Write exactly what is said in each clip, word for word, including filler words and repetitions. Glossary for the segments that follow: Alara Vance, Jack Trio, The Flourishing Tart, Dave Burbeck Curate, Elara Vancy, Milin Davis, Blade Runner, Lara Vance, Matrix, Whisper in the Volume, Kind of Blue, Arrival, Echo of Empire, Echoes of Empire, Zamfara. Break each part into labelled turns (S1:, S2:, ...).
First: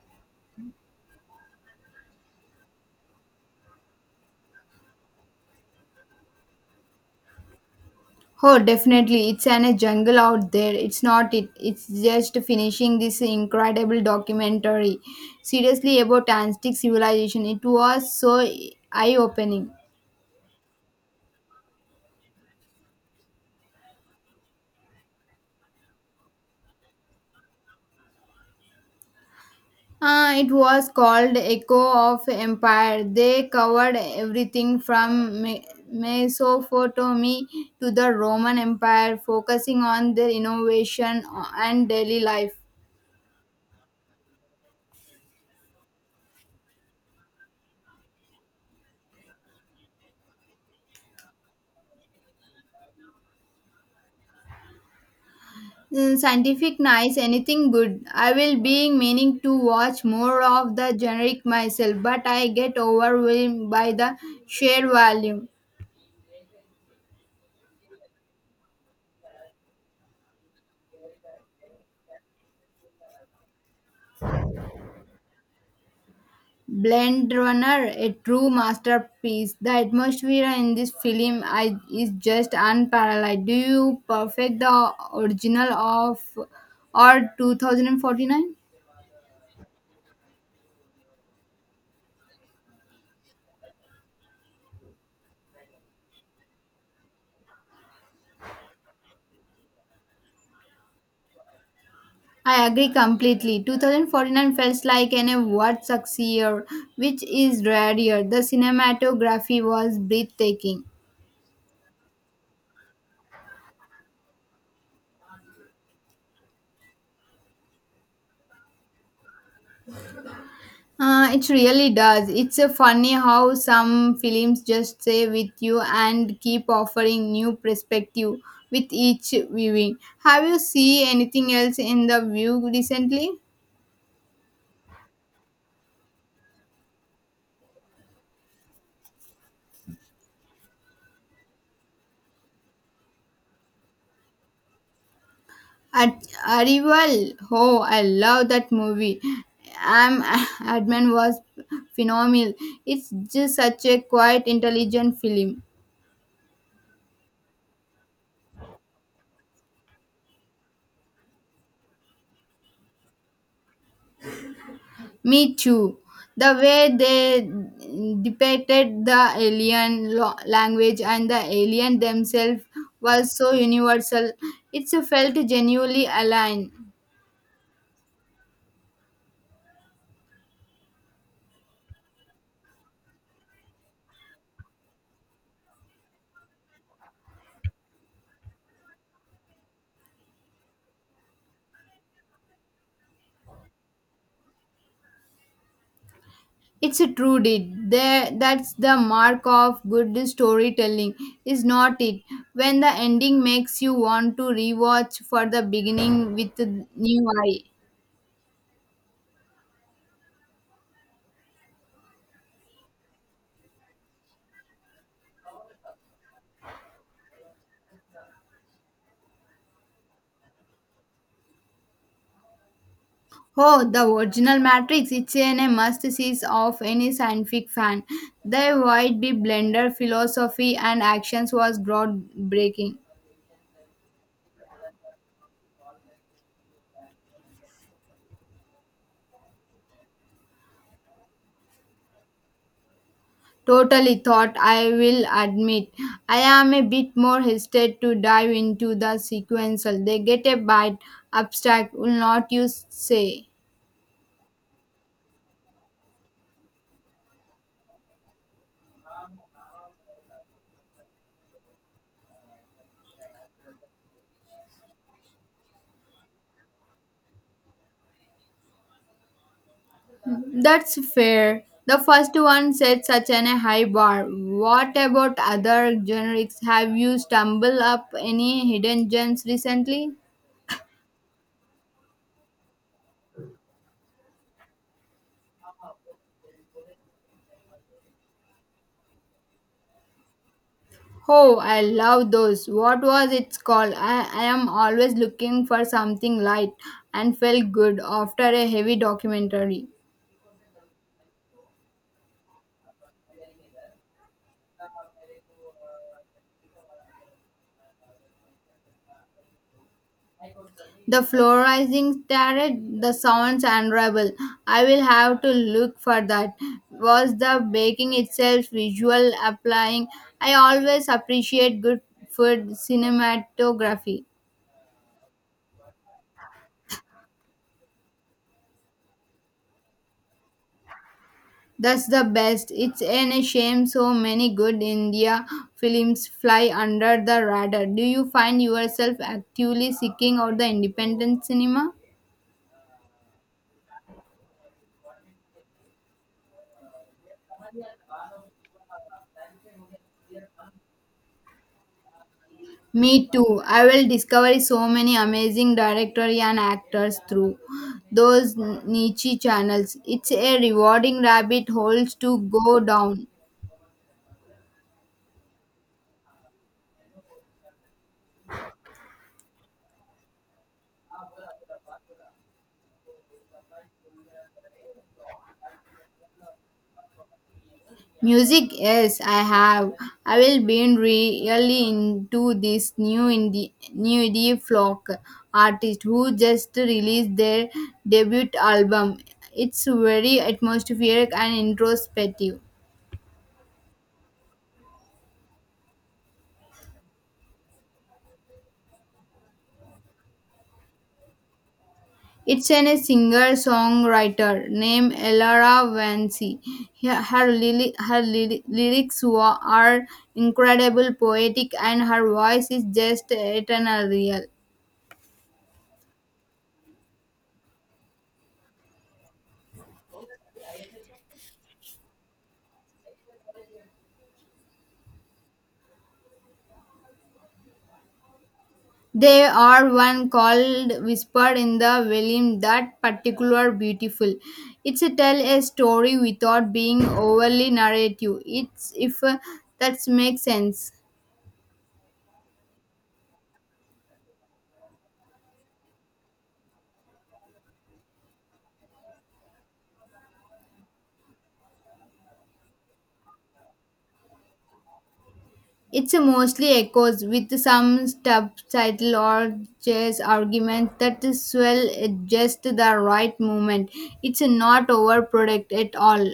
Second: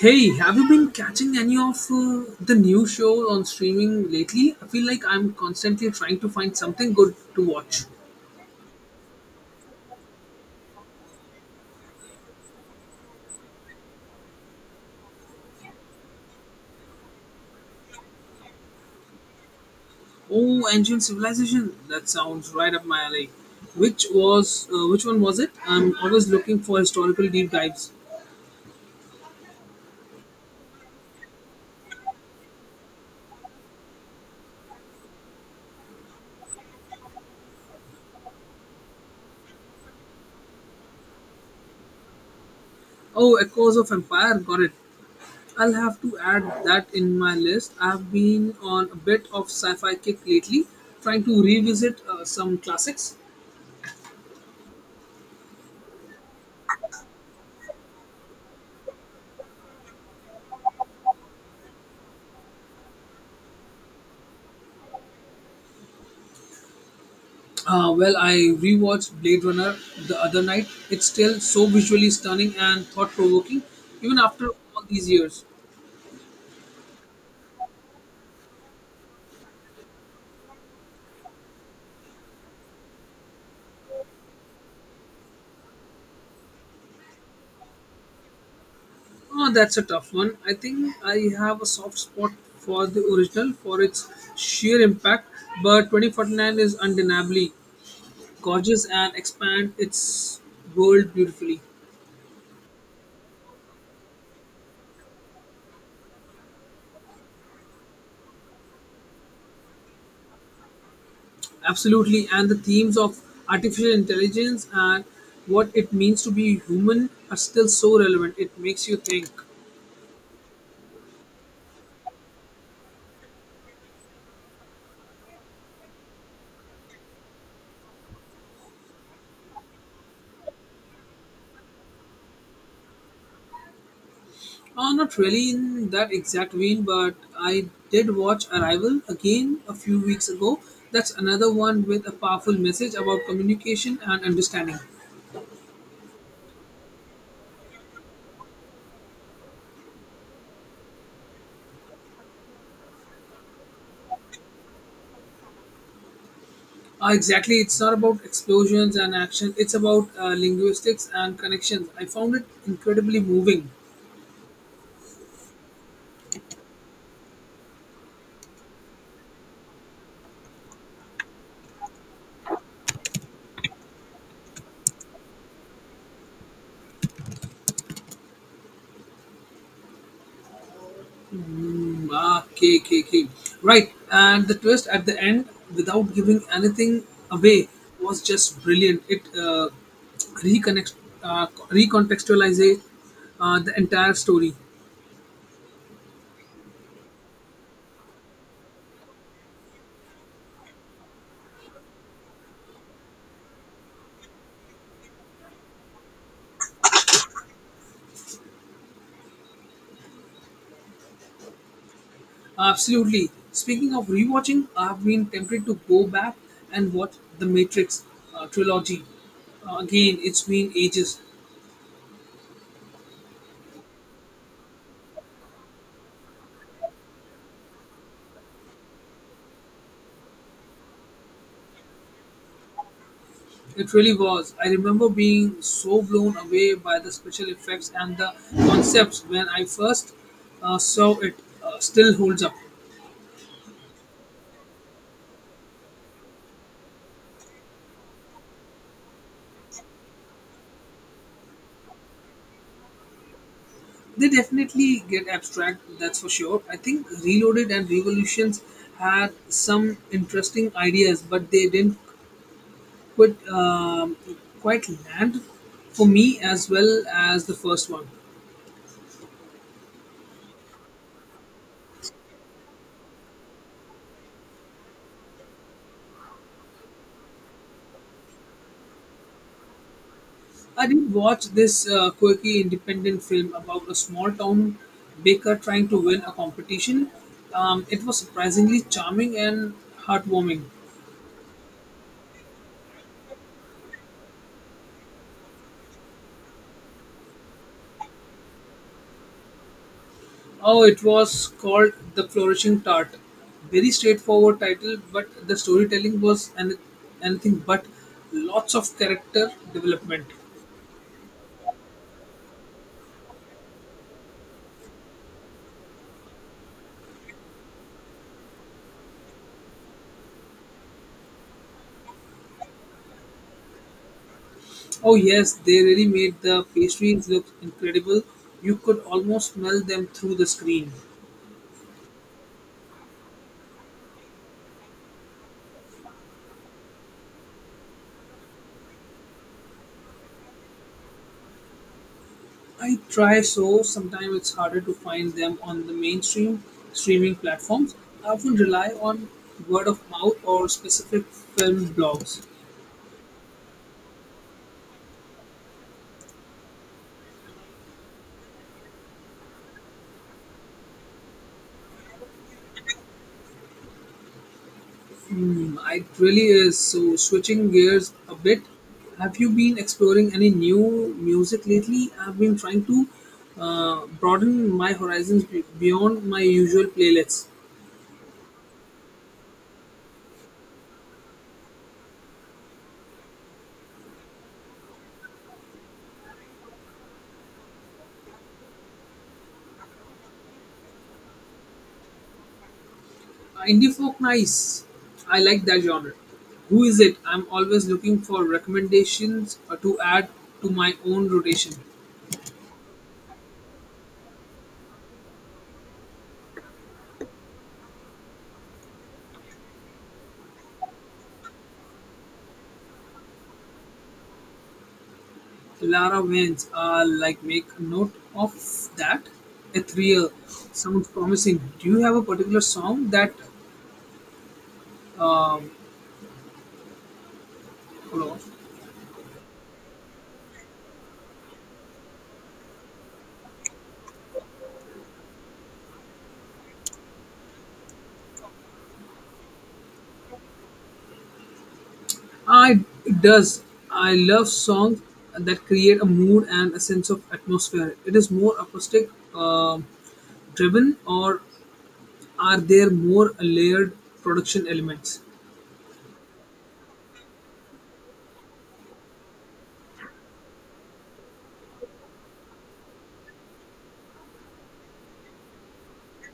S1: Hey, have you been catching any of uh, the new shows on streaming lately? I feel like I'm constantly trying to find something good to watch.
S2: Oh, definitely. It's an a jungle out there. It's not it. It's just finishing this incredible documentary. Seriously about Aztec civilization. It was so eye-opening.
S1: Oh, Ancient Civilization. That sounds right up my alley. Which was uh, which one was it? I'm always looking for historical deep dives.
S2: Uh, it was called Echo of Empire. They covered everything from Me- Mesopotamy to the Roman Empire, focusing on their innovation and daily life.
S1: Oh, Echoes of Empire. Got it. I'll have to add that in my list. I've been on a bit of sci-fi kick lately, trying to revisit uh, some classics.
S2: Mm, scientific nice anything good I will being meaning to watch more of the generic myself but I get overwhelmed by the sheer volume.
S1: Uh, well, I rewatched Blade Runner the other night. It's still so visually stunning and thought provoking, even after all these years.
S2: Blade runner a true masterpiece the atmosphere in this film I, is just unparalleled do you perfect the original of or two thousand forty-nine.
S1: Oh, that's a tough one. I think I have a soft spot for the original for its sheer impact, but twenty forty-nine is undeniably gorgeous and expand its world beautifully.
S2: I agree completely. twenty forty-nine felt like an award year, which is rare here. The cinematography was breathtaking.
S1: Absolutely, and the themes of artificial intelligence and what it means to be human are still so relevant. It makes you think.
S2: Uh, it really does. It's a funny how some films just stay with you and keep offering new perspective with each viewing. Have you seen anything else in the view recently?
S1: Uh, not really in that exact vein, but I did watch Arrival again a few weeks ago. That's another one with a powerful message about communication and understanding.
S2: At Arrival, oh, I love that movie. Am Adman was phenomenal. It's just such a quite intelligent film.
S1: Uh, exactly, it's not about explosions and action, it's about uh, linguistics and connections. I found it incredibly moving.
S2: Me too. The way they depicted the alien lo- language and the alien themselves was so universal. It's felt genuinely aligned.
S1: Ah, okay, okay, okay. Right, and the twist at the end, without giving anything away, was just brilliant. It uh, reconnects, uh, recontextualizes uh, the entire story.
S2: It's a true deed. There, that's the mark of good storytelling, is not it? When the ending makes you want to rewatch for the beginning with a new eye.
S1: Absolutely. Speaking of rewatching, I've been tempted to go back and watch the Matrix uh, trilogy. Uh, again, it's been ages.
S2: Oh, the original Matrix! It's an a must see of any scientific fan. The wide be blender philosophy and actions was groundbreaking.
S1: It really was. I remember being so blown away by the special effects and the concepts when I first uh, saw it. Uh, still holds up.
S2: Totally thought, I will admit. I am a bit more hesitant to dive into the sequential. They get a bit abstract, will not you say?
S1: They definitely get abstract, that's for sure. I think Reloaded and Revolutions had some interesting ideas, but they didn't quite, um, quite land for me as well as the first one.
S2: That's fair. The first one set such an a high bar. What about other generics? Have you stumbled up any hidden gems recently?
S1: I did watch this uh, quirky independent film about a small town baker trying to win a competition. Um, it was surprisingly charming and heartwarming.
S2: Oh, I love those. What was it called? I, I am always looking for something light and felt good after a heavy documentary.
S1: Oh, it was called The Flourishing Tart. Very straightforward title, but the storytelling was an- anything but lots of character development.
S2: The fluorescing started, the sounds unravel. I will have to look for that. Was the baking itself visual applying? I always appreciate good food cinematography.
S1: Oh, yes, they really made the pastries look incredible. You could almost smell them through the screen.
S2: That's the best. It's an a shame so many good India films fly under the radar. Do you find yourself actively seeking out the independent cinema?
S1: I try, so sometimes it's harder to find them on the mainstream streaming platforms. I often rely on word of mouth or specific film blogs.
S2: Me too. I will discover so many amazing directors and actors through those niche channels. It's a rewarding rabbit holes to go down.
S1: Hmm, it really is. So switching gears a bit, have you been exploring any new music lately? I've been trying to uh, broaden my horizons be- beyond my usual playlists.
S2: Music, yes, I have. I will be really into this new indie new indie folk artist who just released their debut album. It's very atmospheric and introspective.
S1: Indie folk, nice. I like that genre. Who is it? I'm always looking for recommendations uh, to add to my own rotation.
S2: It's an, a singer-songwriter named Elara Vancy. Her, her, lyri- her lyri- lyrics wa- are incredible, poetic, and her voice is just eternal real.
S1: Lara Vance, uh, like make a note of that. Ethereal sounds promising. Do you have a particular song that? Hold on.
S2: They are one called Whisper in the Volume that particular beautiful. It's a tell a story without being overly narrative. It's if uh, that makes sense.
S1: I it does. I love songs that create a mood and a sense of atmosphere. It is more acoustic uh, driven, or are there more layered production elements?
S2: It's a mostly echoes with some subtitle or chess arguments that swell at just the right moment. It's not overproduct at all.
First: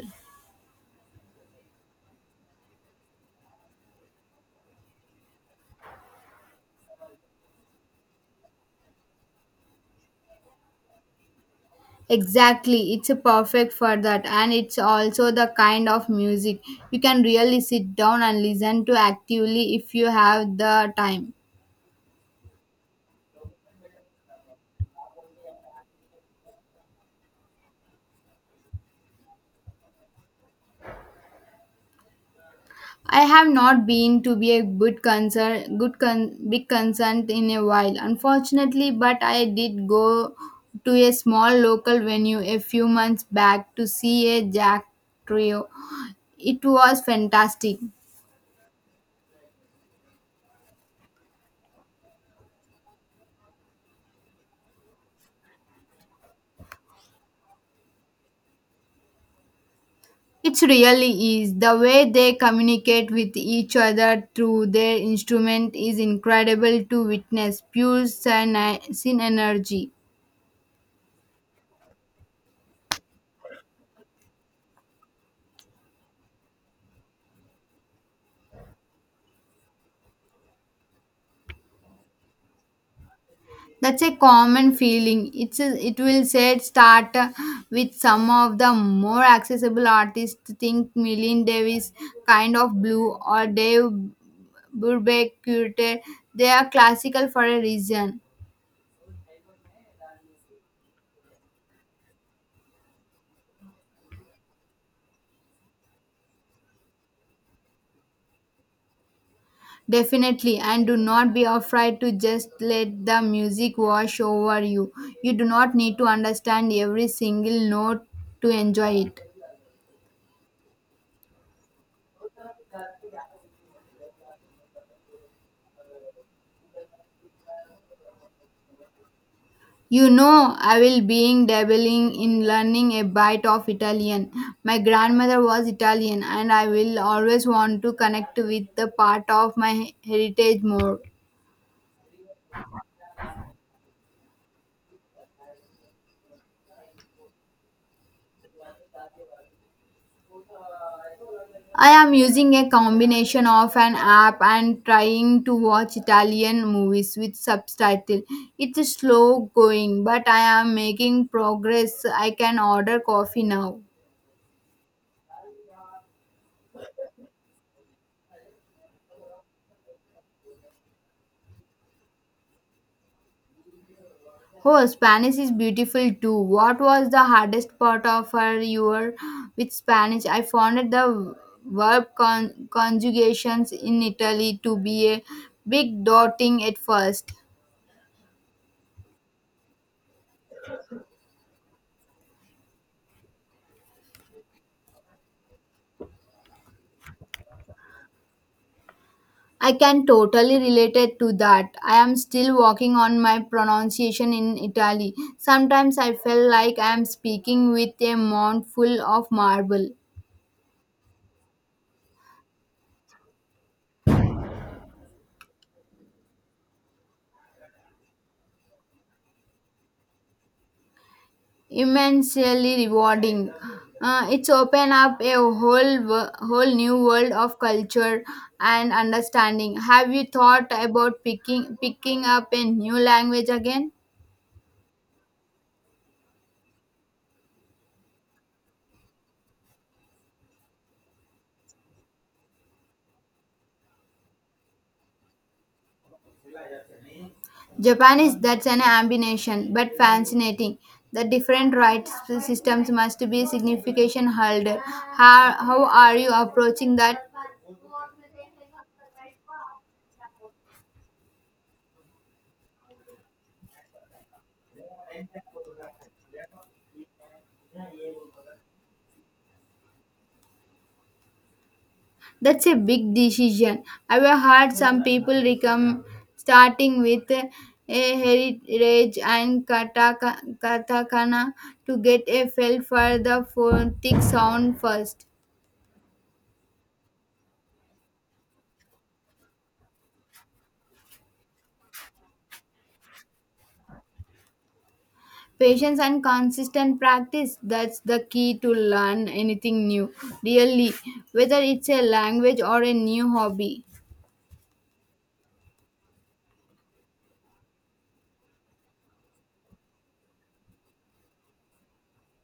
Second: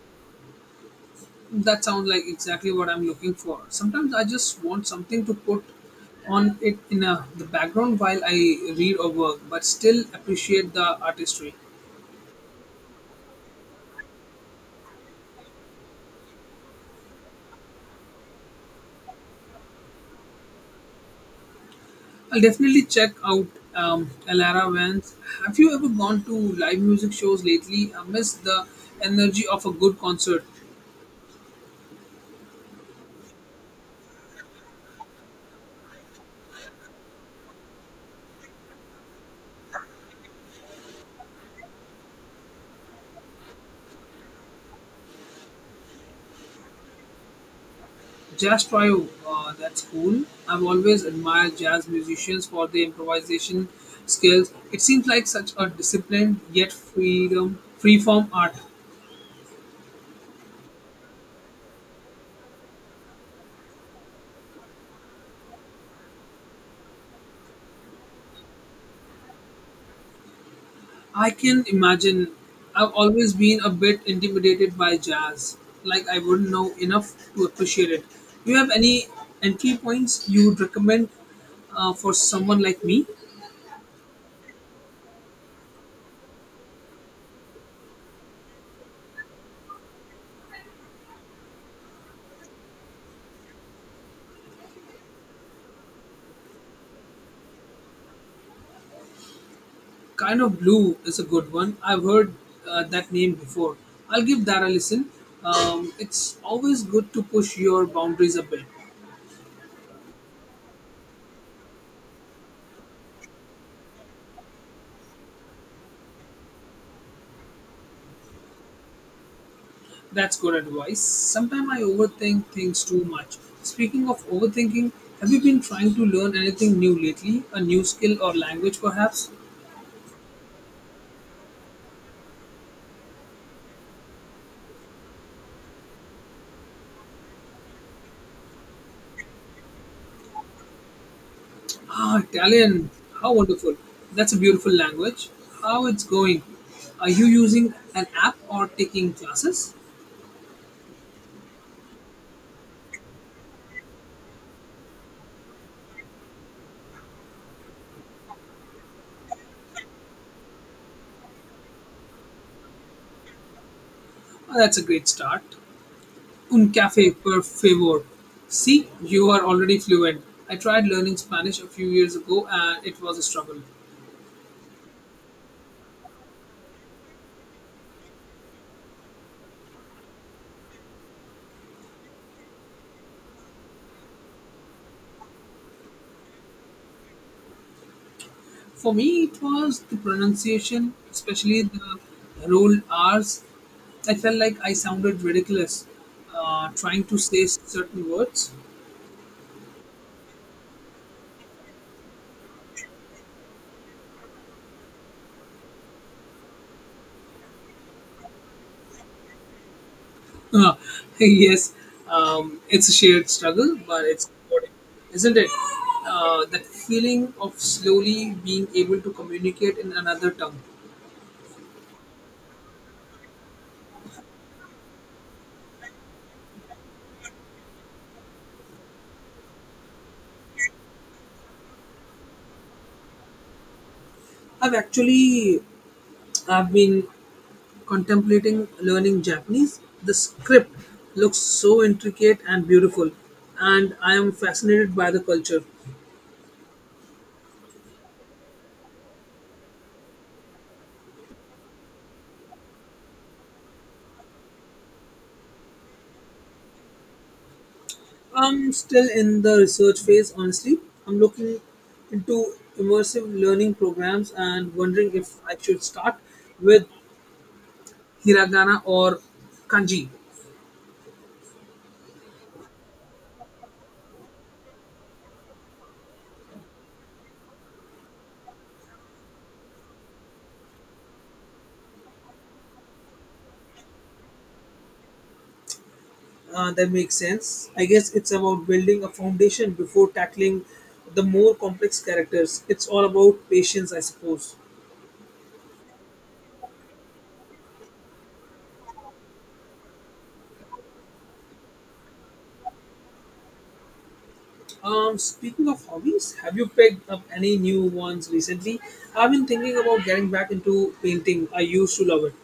S1: That sounds like exactly what I'm looking for. Sometimes I just want something to put on it in a, the background while I read or work, but still appreciate the artistry.
S2: Exactly, it's a perfect for that, and it's also the kind of music you can really sit down and listen to actively if you have the time.
S1: I'll definitely check out um, Alara Vance. Have you ever gone to live music shows lately? I miss the energy of a good concert.
S2: I have not been to be a good concern, good con, big concert in a while, unfortunately. But I did go to a small local venue a few months back to see a Jack Trio. It was fantastic.
S1: Jazz trio, uh, that's cool. I've always admired jazz musicians for their improvisation skills. It seems like such a disciplined yet freedom, free form art.
S2: It really is. The way they communicate with each other through their instrument is incredible to witness. Pure sin sin energy.
S1: I can imagine. I've always been a bit intimidated by jazz. Like I wouldn't know enough to appreciate it. Do you have any entry points you would recommend uh, for someone like me?
S2: That's a common feeling. It's a, it will say start uh, with some of the more accessible artists. Think Milin Davis, kind of blue, or Dave Burbeck Curate. They are classical for a reason.
S1: Kind of Blue is a good one. I've heard uh, that name before. I'll give that a listen. Um, it's always good to push your boundaries a bit.
S2: Definitely, and do not be afraid to just let the music wash over you. You do not need to understand every single note to enjoy it.
S1: That's good advice. Sometimes I overthink things too much. Speaking of overthinking, have you been trying to learn anything new lately? A new skill or language, perhaps?
S2: You know, I will being dabbling in learning a bit of Italian. My grandmother was Italian and I will always want to connect with the part of my heritage more.
S1: Ah, Italian. How wonderful. That's a beautiful language. How it's going? Are you using an app or taking classes?
S2: I am using a combination of an app and trying to watch Italian movies with subtitle. It's slow going, but I am making progress. I can order coffee now.
S1: Ah, that's a great start. Un caffè, per favor. See, you are already fluent. I tried learning Spanish a few years ago and it was a struggle.
S2: Oh, Spanish is beautiful too. What was the hardest part of her your with Spanish? I found it the verb con- conjugations in Italy to be a big daunting at first.
S1: For me, it was the pronunciation, especially the rolled R's. I felt like I sounded ridiculous uh, trying to say certain words.
S2: I can totally relate it to that. I am still working on my pronunciation in Italy. Sometimes I feel like I am speaking with a mouthful of marble.
S1: Yes, um, it's a shared struggle, but it's important, isn't it? Uh, that feeling of slowly being able to communicate in another tongue.
S2: Immensely rewarding. Uh, it's opened up a whole wo- whole new world of culture and understanding. Have you thought about picking picking up a new language again?
S1: I've actually, I've been contemplating learning Japanese. The script looks so intricate and beautiful, and I am fascinated by the culture.
S2: Japanese that's an ambition, but fascinating. The different rights systems must be significant holder. How, how are you approaching that?
S1: I'm still in the research phase, honestly. I'm looking into immersive learning programs and wondering if I should start with hiragana or kanji.
S2: That's a big decision. I've heard some people recommend starting with a heritage and kataka, katakana to get a feel for the phonetic sound first.
S1: Uh, that makes sense. I guess it's about building a foundation before tackling the more complex characters. It's all about patience, I suppose.
S2: Patience and consistent practice that's the key to learn anything new, really, whether it's a language or a new hobby.
S1: Um, speaking of hobbies, have you picked up any new ones recently? I've been thinking about getting back into painting. I used to love it.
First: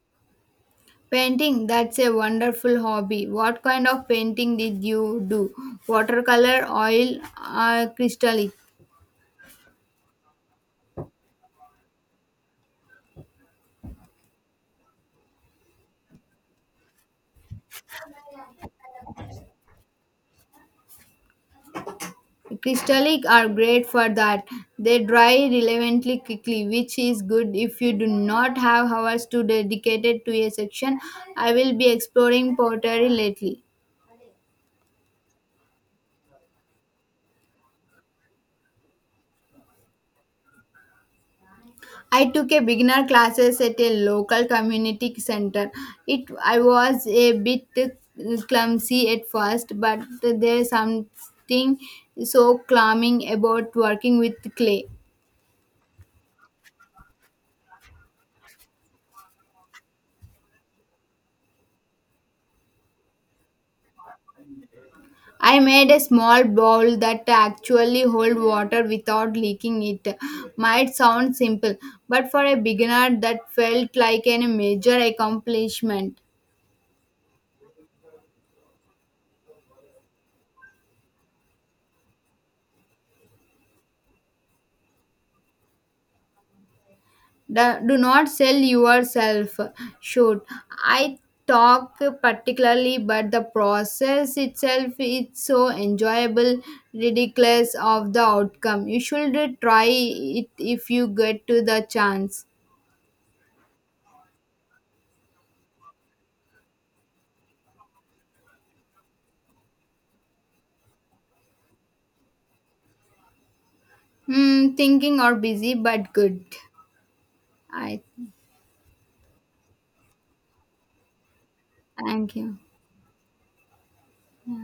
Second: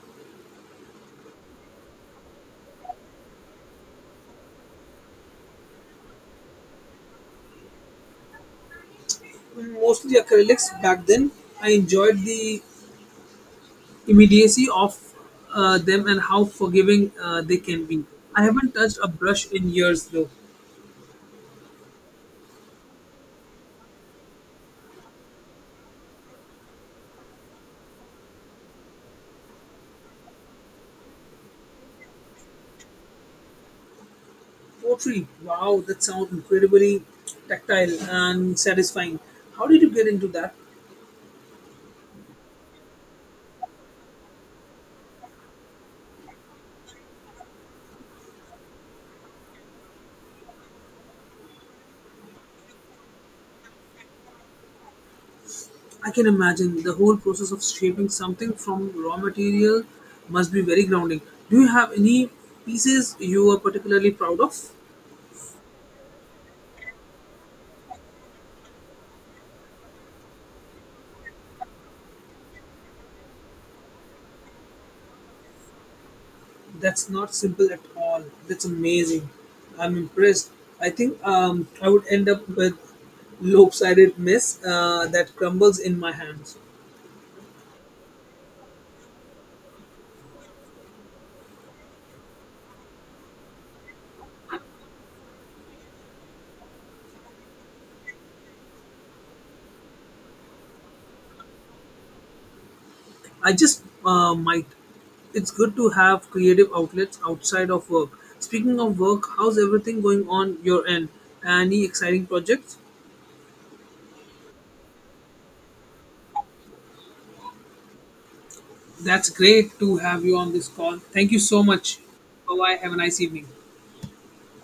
S2: Painting, that's a wonderful hobby. What kind of painting did you do? Watercolor, oil, or crystallic?
S1: Mostly acrylics back then. I enjoyed the immediacy of uh, them and how forgiving uh, they can be. I haven't touched a brush in years though.
S2: Crystallic are great for that. They dry relevantly quickly, which is good if you do not have hours to dedicate to a section. I will be exploring pottery lately.
S1: Pottery, wow, that sounds incredibly tactile and satisfying. How did you get into that?
S2: I took a beginner classes at a local community center. It I was a bit clumsy at first, but there's something so calming about working with clay.
S1: I can imagine the whole process of shaping something from raw material must be very grounding. Do you have any pieces you are particularly proud of?
S2: I made a small bowl that actually hold water without leaking it. Might sound simple, but for a beginner that felt like a major accomplishment.
S1: That's not simple at all. That's amazing. I'm impressed. I think um, I would end up with lopsided mess uh, that crumbles in my hands.
S2: The- do not sell yourself. Should I talk particularly but the process itself is so enjoyable ridiculous of the outcome you should try it if you get to the chance.
S1: I just uh, might. It's good to have creative outlets outside of work. Speaking of work, how's everything going on your end? Any exciting projects?
S2: Hmm, thinking or busy but good, I.
S1: That's great to have you on this call. Thank you so much.
S2: Thank
S1: Bye
S2: you.
S1: bye. Have a nice evening.